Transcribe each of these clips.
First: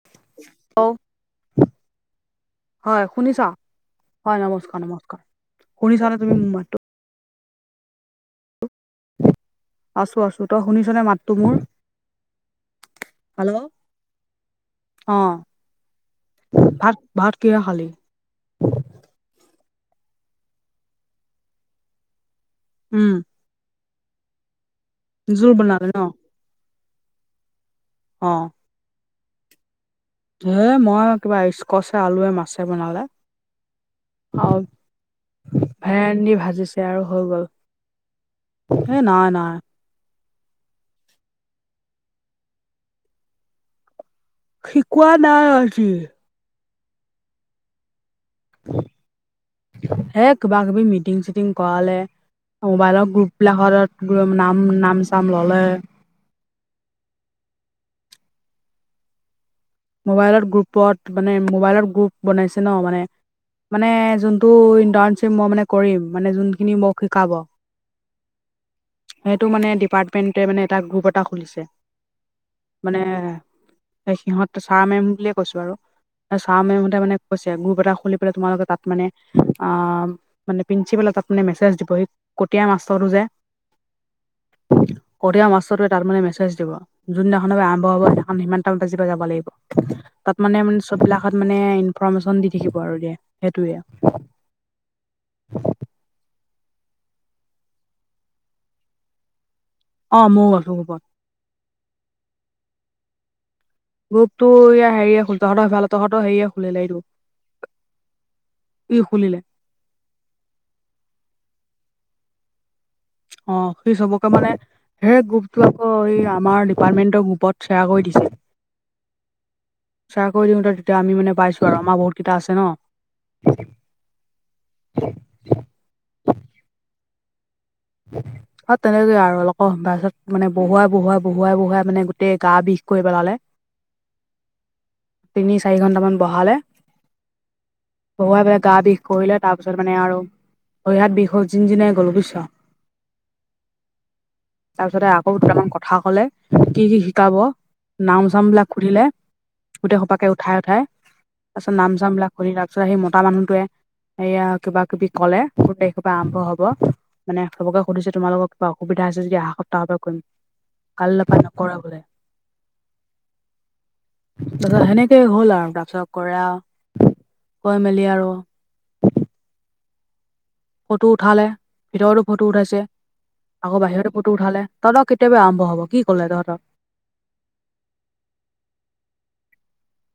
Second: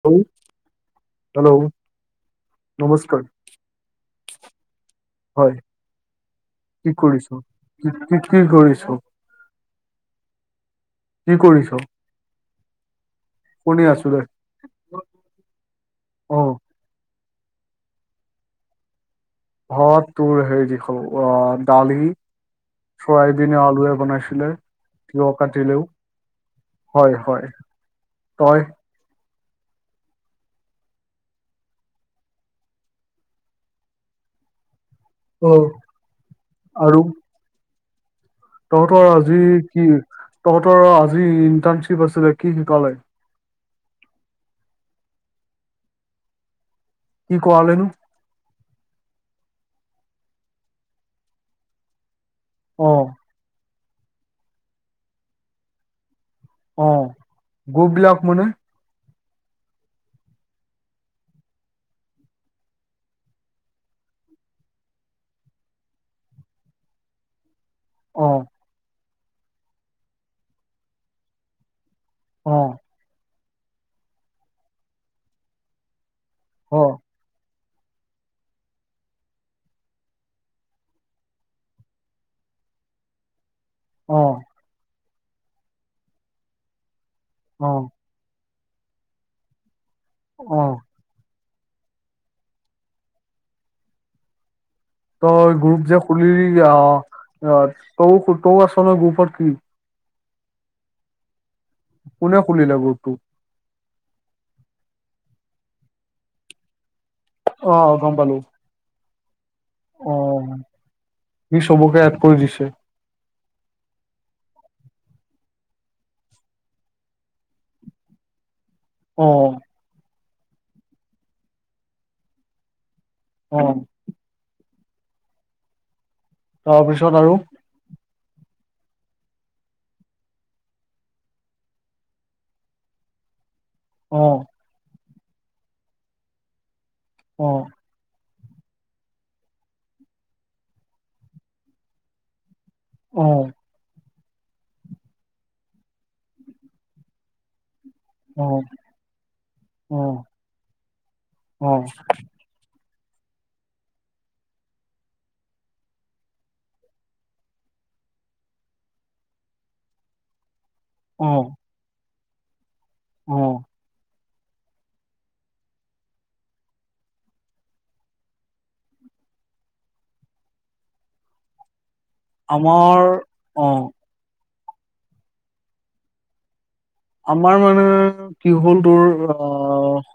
Hello অ', hello হয় নমস্কাৰ শুনিছা হয় নমস্কাৰ নমস্কাৰ হয় শুনিছা নে তুমি কি কৰিছো কি কি কি কৰিছো আছো আছো তই শুনিছ নে মাতো কি মোৰ কৰিছ হেল্ল' শুনি আছো দে অ', অ ভাল ভাত কিহ খালি বত দৰ সে দেখ অ', দালি উম, চৰাই দিনে আলুৱে বনাইছিলে তিয় জোল কাটিলেও বনালে ন? হয় হয় অ', তই মই কিবা স্কচ আলুৱে মাছে বনালে আৰু অ ভেৰা ভাজিছে আৰু হৈ গ'ল এ তহঁতৰ নাই আজি নাই কি তহঁতৰ আজি ইণ্টাৰ্ণশ্বিপ আছিলে কি শিকালে শিকোৱা নাই আজি কি কোৱালনো হেই কিবা কিবি মিটিং চিটিং কৰালে অ মোবাইলৰ গ্ৰুপ বিলঘৰত নাম নাম চাম ল'লে অ', গোপ বিলাক মানে মোবাইলত গ্ৰুপত মানে মোবাইলত গ্ৰুপ বনাইছে ন মানে মানে যোনটো ইন্টাৰণশ্বিপ মই মানে কৰিম মানে যোনখিনি মোক শিকাব অ' সেইটো মানে ডিপাৰ্টমেণ্টে মানে এটা গ্ৰুপ এটা খুলিছে অ' মানে এ সিহত চাহ মেম বুলিয়ে কৈছো আৰু এ চাহ অ মেমহতে মানে কৈছে গ্ৰুপ এটা খুলি পেলাই তোমালোকে তাত মানে আহ মানে প্ৰিন্ঞ্চিপালত আপুনি মেছেজ দিব সি কটীয়া মাষ্টৰটো যে অ কঠিয়া মাটোৱে তাৰ মানে মেছেজ দিব যোনদিনাখ অ আৰম্ভ হব সেইনা স ল অ ম বিলাকত মানে ইনফৰৰ্মেশ্যন দি থাকিব আৰু দিয়া সেইটোৱে তই গ্ৰুপ যে খুলি অ তই তই আছ ন গ্ৰুপত কি অ মইো গলো কোপত কোনে খুলিলে গুৰটো গ্ৰপতটো ইয়া হেৰিয় খুল তহঁতৰ ভাল তহতৰ হেৰিয়ে খুলিলে এইটো অ গ্পাল ই শুনিলে অ সি চবকে এড কৰি দিছে অ সেই চবকে মানে হে গ্ৰুপতটো আকৌ এই আমাৰ ডিপাৰ্টমেণ্টৰ গ্ৰুপত শ্বেয়াৰ কৰি দিছে অ চয়াৰ কৰি দিওঁতে তেতিয়া আমিানে পাইো আৰু আমাৰ বহুত কেইটা আছে ন অ [inaudible] তাৰপিছত আৰু? [inaudible] তেনেকয়ে আৰু অলক মান মানে বহুৱাই বহুৱাই, বহুৱাই, বহুৱাই মানে গোটেই গা বিষ কৰি পেলালে। উ'ম তিনি চাৰি ঘণ্টামান বঢহালে অ পঢ়ুৱাই পেলাই গা বিষ কৰিলে তাৰ পিছত মানে আৰু ভৰিহাত বিষ যিন যিনাই গ'ল বুজিছ? অ তাৰপিছতে আকৌ দুটামান কথা কলে কি কি শিকাব। নাম জাম অ বিলাক সুধিলে গোটেই অ সপাাকে উঠাই, উঠাই তাৰপিছত অ নাম জাম বিলাক সু তাৰপিছত সেই মতা মানুহটোৱে সেয়া কিবা-কিবি কলে গাৰখৰ পৰা আৰম্ভ হব? মানে চবকে সুধিছে তোমালোক কিবা অসুবিধা হৈছে যদি এা সপ্তাহৰে কৰিম। কাল্ল অ পায় ন কৰা ব। অ তাৰপিছত সেনেকে হ'ল আৰু তাৰপিছত কৰা কৈ মেলি আৰু ফটো উঠালে ভিতৰতো ফটো উঠাইছে আমাৰ অ আকৌ বাহিৰত। ফটো উঠালে তহঁৰ কেতিয়াবা আৰম্ভ হব কি কৰিলে তহঁতৰ? আমাৰ মানে! কি হ'ল তোৰ অ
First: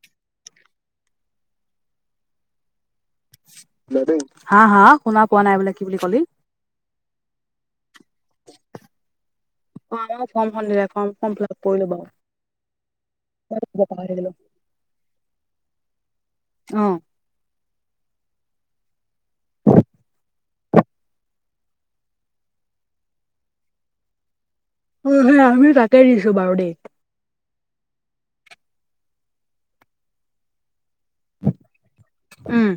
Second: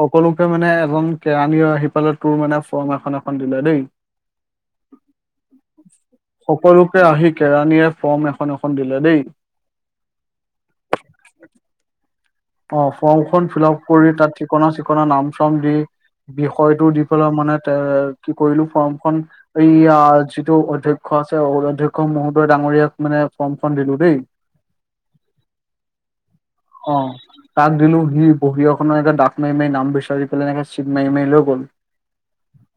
সকলোকে মানে এজন কেৰাণী আহি পালে তোৰ মানে ফৰ্ম এখন পনিল দেই। হা-হা শুনা পোৱা নাই বোলে কি বুলি কলি? সকলোকে আহি কেৰাণীয়ে ফৰ্ম এখন এখন দিলে দেই। অ আমাৰ ফৰ্মখনিলে ফৰ্ম ফ ফিলপ কৰিলো বাৰু। অ ফৰ্মখন ফিল আপ কৰি পাহৰি থাকিলো তাত ঠিকনা চিকনা নাম চাম দি অ বিষয়টো দি ফ মানে এ কি কৰিলো ফৰ্মখন এইয়া যিটো অধ্যক্ষ আছে অধ্যক্ষ মহোদয় ডাঙৰীয়াক মানে ফৰ্ম ফৰ্ম দিলো দেই। [inaudible] অ স আমিও তাকেই দিছো বাৰু দেত। অ তাক দিলো সি বহি এখনৰ এে ডাক মাৰি মাৰি নাম বিচাৰি পেলাই এনেকে চিট মাৰি মাৰি লৈ গ'ল। [inaudible] উ'ম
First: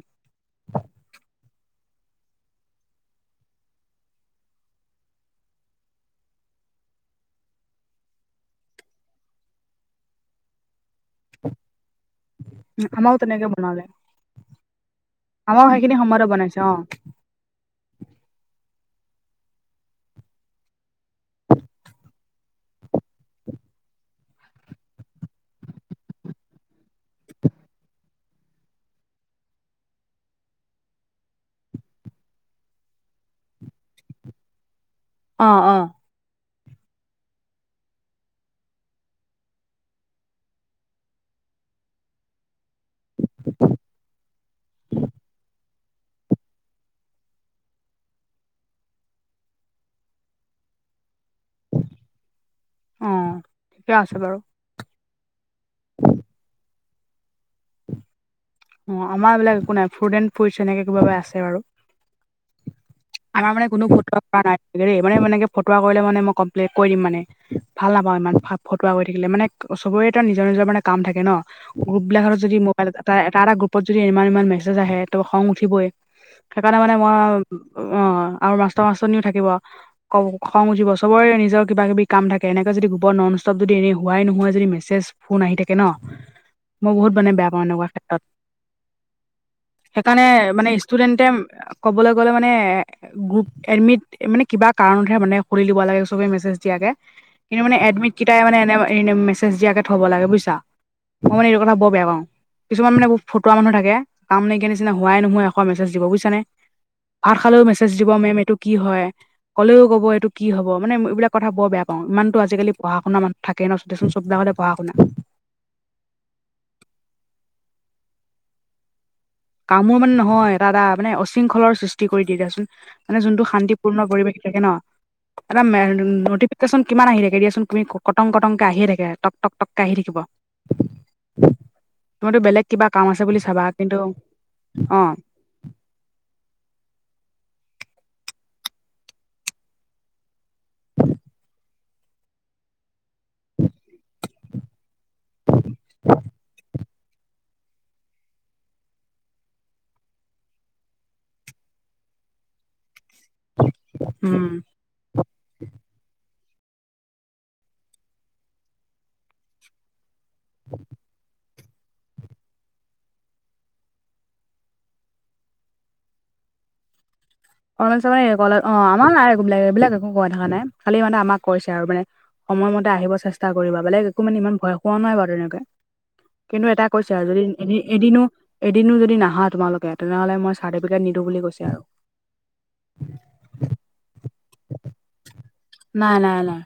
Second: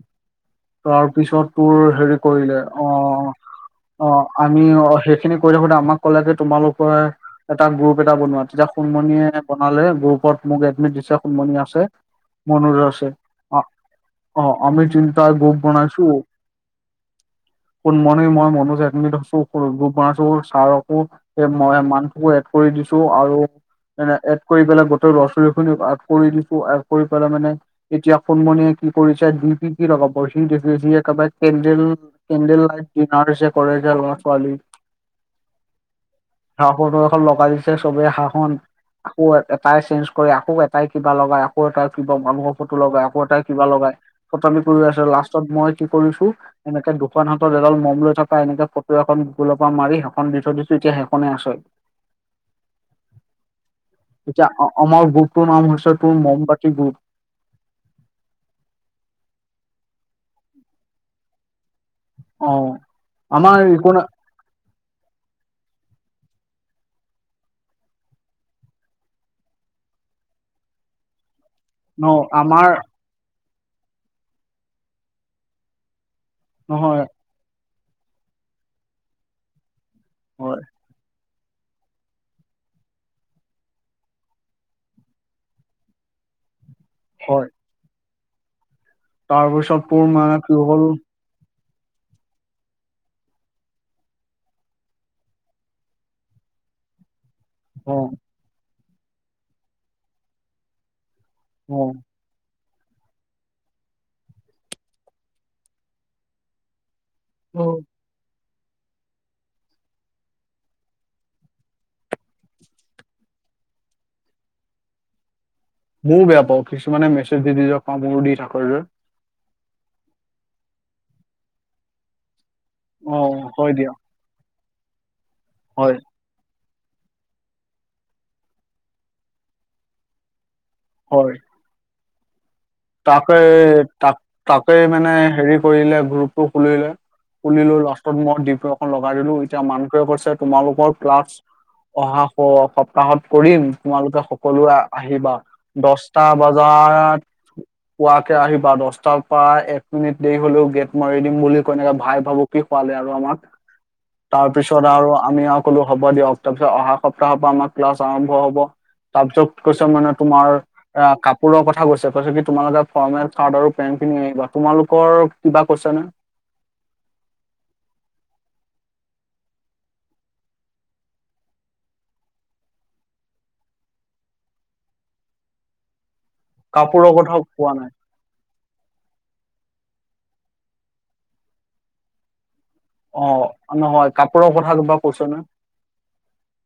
তাৰ পিছত তোৰ হেৰি কৰিলে অ অ, আমি অ, সেইখিনি কৰি থাকোতে আমাক ক'লে যে তোমালোকৰ এটা গ্ৰুপ এটা বনোৱা তেতিয়া সুণমণিয়ে বনালে গ্ৰুপত মোক এডমিট দিছে। কমণ আছে মননুজ আছে আমাৰো তেনেকে বনালে অ আমি য তাৰ গুপ আমাৰো সেইখিনি বনাইছো সময়তে বনাইছে অ ক ম মই মনোজ এিন ধছো গোপ বনাইছো ছাৰকো অ' মই মানসো এড কৰি দিছো আৰু এ এড কৰি পেলাই গোটেই ল'ৰা ছোৱালী খ আগ কৰি দিছো আগ কৰি পেলাই মানে এতিয়া সোনমণিয়ে কি কৰিছে ডি পি কি লগাব সি দেখ যি একেবাৰে কেণদেল কেণ্ডেল লাইট ডিনাৰ যে কৰেছে ল'ৰা ছোৱালী? অ', অ', হাঁহ ফটো এখন লগাই দিছে চবে হাঁহখনন আকৌ এটাই চেঞ্জ কৰে আকৌ এটাই কিবা লগাই আকৌ এটাই কিবা মানুহৰ ফটো লগাই আকৌ এটাই কিবা লগায় কটনি কৰি আছে লাষ্টত মই কি কৰিছো! এনেকে দুোকান হাতত এডাল মম লৈ থকা এনেকে ফটো এখন গুগলৰ পৰা মাৰি সেইখন দি থৈ দিছো এতিয়া সেইখনে আছে। অ', ঠিকে আছে বাৰু। এতিয়া আমাৰ গুপটোৰ নাম হৈছে, তোৰ মমবতি গুপ। অ'আমাৰ এইবিলাক একো নাই ফ্ৰুড এণ্চ একে কিবা আছোৰু। অ আমাৰ মানে কোনো একো ন ফ'ট কৰা নাই। মানে মই ফটোৱা কৰিলে মানে মই কমপ্লেন কৰি দিম মানে। ভাল নাপাওঁ ইমান ফটুৱা কৰি থাকিলে মানে চবৰে নিজৰ নিজৰ মানে কাম থাকে ন। গ্ৰুপ ন বিলাকত যদি আমাৰ মোবাইলত এ এটা এটা গ্ৰুপত যদি ইমান ইমান মেছেজ আহে ত' খং উঠিবই। সেইকাৰণে মানে নহয় মই অ' আৰু মাষ্টৰ মাষ্টনিও থাকিব ক হয় খং উথিব চবৰে নিজক কিবা কিবি কাম থাকে এনেক যদি গোপৰ নন ষ্টপ যদি এনেই হোৱাই নোহোৱা যদি মেছেজ ফোন আহি থাকে ন মই বহুত মানে হয় বেয়া পাওঁ এনেকুৱা ক্ষেত্ৰত। তাৰপিছত তোৰ সেইকাৰণে কি মানে হ'ল ষ্টুডেণ্টে কবলৈ গ'লে মানে গ্ৰুপ এডমিট মানে কিবা কাৰণতহে মানে খুলি দিব লাগে সবে মেছেজ দিয়াকে। কিন্তু মানে অ এডমিট কেইটাই মানে এনে এনে মেছেজ দিয়াকে থ'ব লাগে বুইছা। মই মানে এইটো কথা অ বৰ বেয়া পাওঁ কিছুমান মানে ফটুৱোৱা মানুহ থাকে কাম নাইকিয়া নিচিনা হোৱাই নহাই এখোপা মেছেজ দিব বুজিছা নে ভাত খালেও মেছেজ দিব মেম এইটো কি হয়। কলেও কব এইটো কি হব মানে এইবিল কথা বৰেয়া পাওঁ ইমানটো আজিকালি পঢা শুনা মানুহ থাকে ন দে চোন, চবিলাক হলে পঢ়া শুনা। ময়ো বেয়া পাওঁ কিছুমানে মেছেজ দি দি যে কামোৰ দি থাকে যে কামোৰ মানে নহয়, এটা এটা মানে অশৃংখলৰ সৃষ্টি কৰি দ দিয়াচোন। অ মানে যোনটো হয় দিয়া শান্তিপূৰ্ণ পৰিৱেশ থাকে ন এটা হয় ন চোন কিমান আহি থাকে দিয়াচোন তুমি কটং কটংকে আহি থাকে ট টক টকে আহি থাকিব। হয়। তুমিতো বেলেগ কিবা কাম আছে তাকে বুলি চাবা কিন্তু তাক তাকে অ মানে হেৰি কৰিলে গ্ৰুপ টো খুলিলে খুলিলো লাষ্টত মই ডিপ এখন লগাই দিলো এতিয়া মানুকে কৈছে তোমালোকৰ ক্লাছ অহা সপ্তাহত কৰিম। তোমালোকে সকলোৱে আহিবা দছটা বজাত। পুৱাকে আহিবা দশটাৰ পৰা এক মিনিট দেৰি হলেও গেট মাৰি দিম বুলি কইনেকে ভাই ভাবোক খোৱালে আৰু আমাক উম তাৰপিছত আৰু আমি আৰু কলো হ'ব দিয়ক তাৰপিছত অহা সপ্তাহৰ পৰা আমাৰ ক্লাছ আৰম্ভ হ'ব। তাৰপিছত কৈছে মানে তোমাৰ অ কাপোৰৰ কথা কৈছে কি তোমালোকে ফৰ্মেল কাৰ্ড আৰু পেন খিনি আহিবা তোমালোকৰ কিবা কৈছ নে [unintelligible] অ আমাৰ নাইবাক এইবিলাক একো কোৱা থকা নাই খালি মানে আমাক কৈছে আৰু মানে। সময়মতে আহিব চেষ্টা কৰিবা বেলেগ একো মানে ইমান ভয় খোৱা নাই বাৰু এনেকে। কিন্তু এটা কৈছে কাপোৰৰ আৰু কথা যদি কোৱা এনে নাই এদিনো এদিনো যদি নাহা তোমালোকে তেনেহ'লে মই চাৰ্টিফিকেট নিদিওঁ বুলি কৈছে আৰু। অ' নহয় কাপোৰৰ কথাটো বাৰু কৈছে নে? নাই নাই নাই।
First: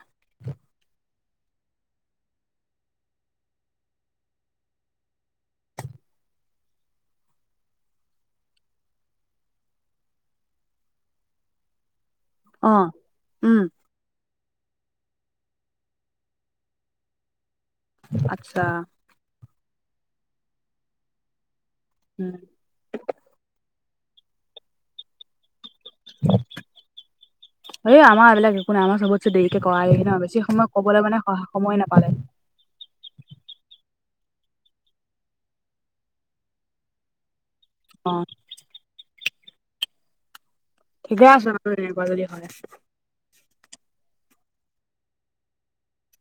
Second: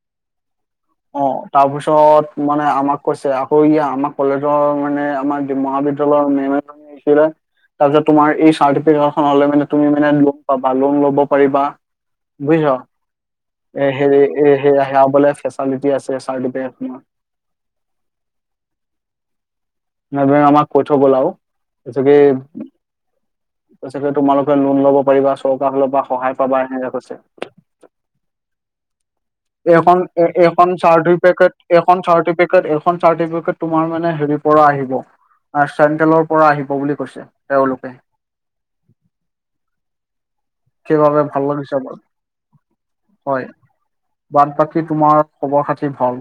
অ' তাৰপিছত মানে আমাক কৈছে আকৌ ই আমাৰ কলেজৰ মানে আমাৰ মহাবিদ্যালয় িল [unintelligible] তাৰপিছত তোমাৰ এই চাৰ্ট টিকেট খন লৈ মানে তুমি মানে লোন পাবা লোন ল'ব পাৰিবা। অ বুজিচ, উম এ হেৰি এ বোলে কোৱালিটি আছে চাৰ্টপিকেট খনৰ। আচ্ছা। চাৰে আমাক কৈ ঠৈ গল আও, কৈছে কি উম কৈছে তোমালোকে লোন ল'ব পাৰিবা চৰকাৰৰ ফালৰ পৰা সহায় পাবা এনেকে কৈছে। এই আমাৰ এইবিলাক একো নাই আমাৰ চবতকে দেৰিকে কৰালে এইখন ন এ বেছি সময় কবলৈ মানে স সময়ে নাপালে। এই সেইখন চাৰ্টিফিকেট তোমাৰ মানে হেৰি পৰা আহিব। চেণ্ট্ৰেলৰ পৰা আহিব বুলি কৈছে, তেওঁলোকে। অ'। কি ভাবে ঠিকে ভাল আছে [unintelligible] বাৰু এনেকুৱা যদি হয়, হয়, বাদ বাকী তোমাৰ খবৰ খাতি ভাল?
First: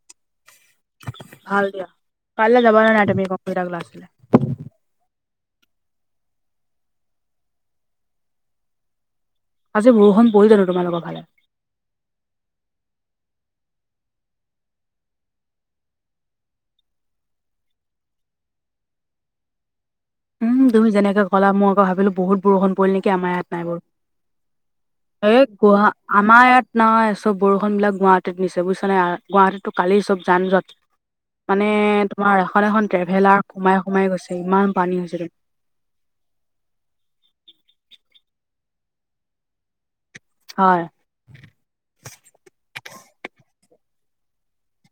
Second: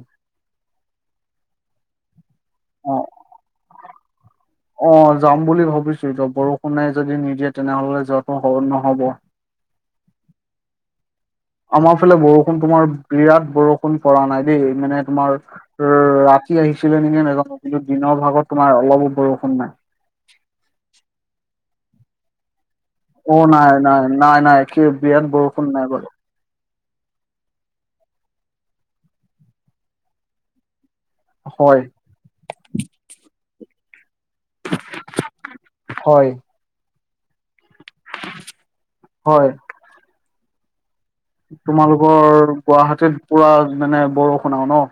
ভাল দিয়া, কাললৈ যাবা ন অ নাই তুমি কম্পিউটাৰ ক্লাছেলৈ। অ' যাম বুলি ভাবিছো বৰষুণে যদি নিদিয়ে তেনেহলে যোৱাতটো নহব। আজ বৰষুণ পৰিল জানো তোমালোকৰ ফালে? আমাৰ ফালে বৰষুণ তোমাৰ বিৰাট বৰষুণ পৰা নাই দেই, মানে তোমাৰ অ' ৰাতি আহিছিলে নেকি কিন্তু দিনৰ ভাগত তোমাৰ অলপো বৰষুণ নাই। উমুি যেনেকে গ'া মই আকৌ ভাবিলো বুত বৰষুণ পৰিল নকি। অ' নাই নাই নাই নাই ক বিৰাত এই বৰষুণ নাই। গুৱা আমাৰ ইয়াত নাইয় চব বৰষুণ বিলাক গুৱাহাটীত নিছে বুজিছ নাই, গুৱাহাটীতো কালি চব যান যত মানে হয় তোমাৰ এখন এখন ট্ৰেভেলাৰ সোমাই সোমাই গৈছে, ইমান পানী হৈছে। হয়, হয়। হয়। তোমালোকৰ গুৱাহাটীত পুৰা মানে বৰষুণও ন।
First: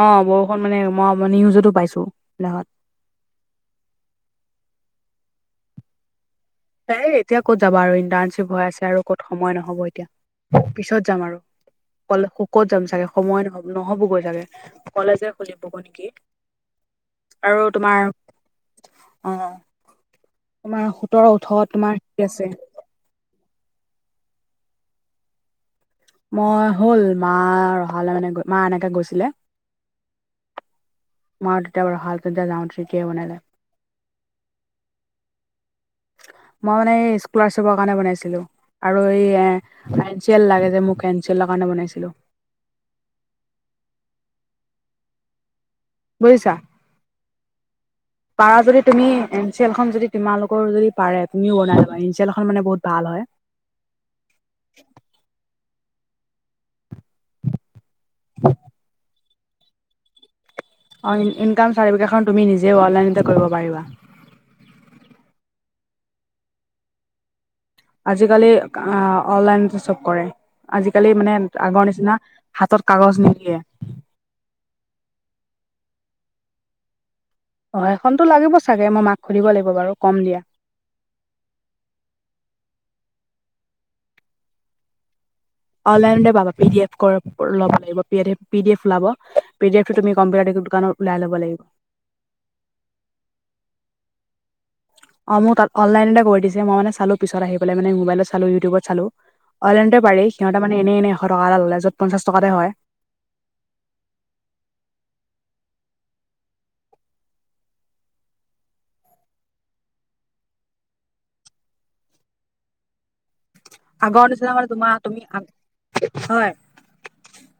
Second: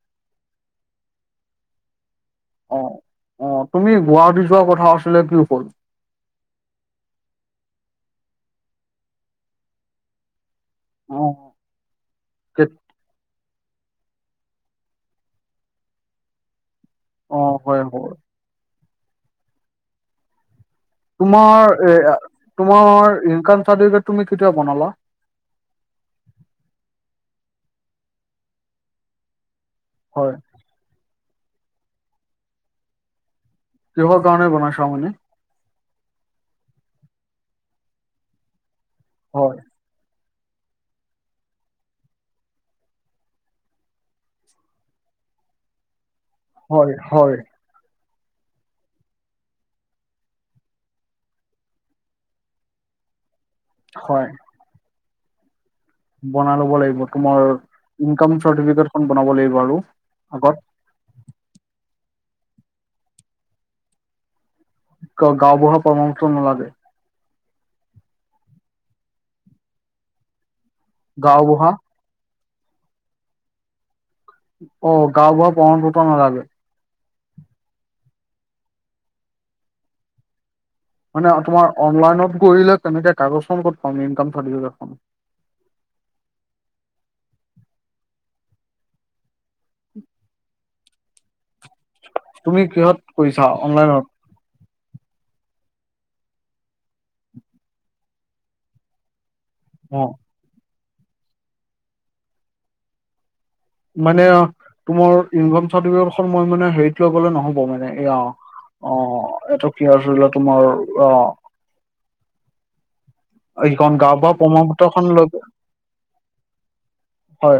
অ' বৰষুণ মানে মই আ নিউজতো পাইছো, বিলাকত। অ' অ' তুমি গুৱাহাটী যোৱা কথা আছিলে কি হ'ল? এই এতিয়া ক'ত যাবা আৰু ইণ্টাৰ্ণশ্বিপ হৈ আছে আৰু ক'ত সময় নহব এতিয়া, পিছত যাম অ আৰু। কলে শুখত কেত- যাম চাগে সময় নহ নহ'বগৈ চাগে। কলেজে খুলিব নেকি, অ আৰু হয় তোমাৰ, হয় অ'। তোমাৰ সোতৰ ওঠ তোমাৰ, আছে। তোমাৰ ইনক চাৰফিকে তুমি কেতিয়া বনালা? মই হ'ল মা ৰহালৈ মানে মা এনেকে গৈছিলে। হয়। মই তেতিয়া বাৰু হল তেতিয়া যাওঁতে কে বনালে। কিহৰ কাৰণে বনাইছাওঁ মানে? মই মানে এই স্কলাৰশ্বিপৰ কাৰণে বনাইছিলো, আৰু এই এ হয় এনেল লাগে যে মোক, এনচেলৰ কাৰণে বনাইছিলো। বুজিছা। হয়, হয়। পাৰা যদি তুমি এনচি এেল খখন যদি তোমালোকৰ যদি পাৰে তুমিও বনাই লবা এনচি এলখন মানে বহুত ভাল হয়। হয়। বনাই লব লাগিব, তোমাৰ ইনকাম চাৰ্টিফিকেট খ বনাব লাগিব, আৰু আগত অ ইনকাম চাৰ্টিফিকেটখন তুমি নিজে অনলাইনতে কৰিব পাৰিবা গাওবুঢ়া পৰামৰ্শ নালাগে আজিকালি আহ অনলাইনতে চব কৰে আজিকালি মানে গাঁওবুঢ়া আগৰ নিচিনা হাতৰ কাগজ নিদিয়ে অ গাও বু়া পৰণ পত নালাগে অ সেইখনতো লাগিব চাগে মই মাক খুলিব লাগিব বাৰু কম দিয়া মানে তোমাৰ অনলাইনত কৰিলে তেনেকে কাগজখন ক'ত কম ইনকাম থ দে অনলাইনাবা পি ডি এফ লব লাগিব পি ডি এফ লব পি ডিফটো তু কম্পিউাৰোকান লাই ল'বাগিব তুমি কিহত কৰিছা অনলাইনত অ মোৰ তাত অনলাইনতে কৰি দিছে মইানে চালো পিত আহি পেল মে মোবাইলত চালো ইউটিউবত চালো অইলাইনতে অ পাৰি সিহঁ মান এনে এশ টকা এটা ল'লে যত পঞ্চা টকাতে হয় মানে তোমাৰ ইনক চাৰ্টিফিকেট মই মানে হেৰিটো আ গলে নহব মানে এয়া অ এইটো কি আছিল তোমাৰ আহ এইখন গা আগৰ বা নিচিনা মানে তোমাৰ প্ৰমুতখন তুমি লোকে হয় হয়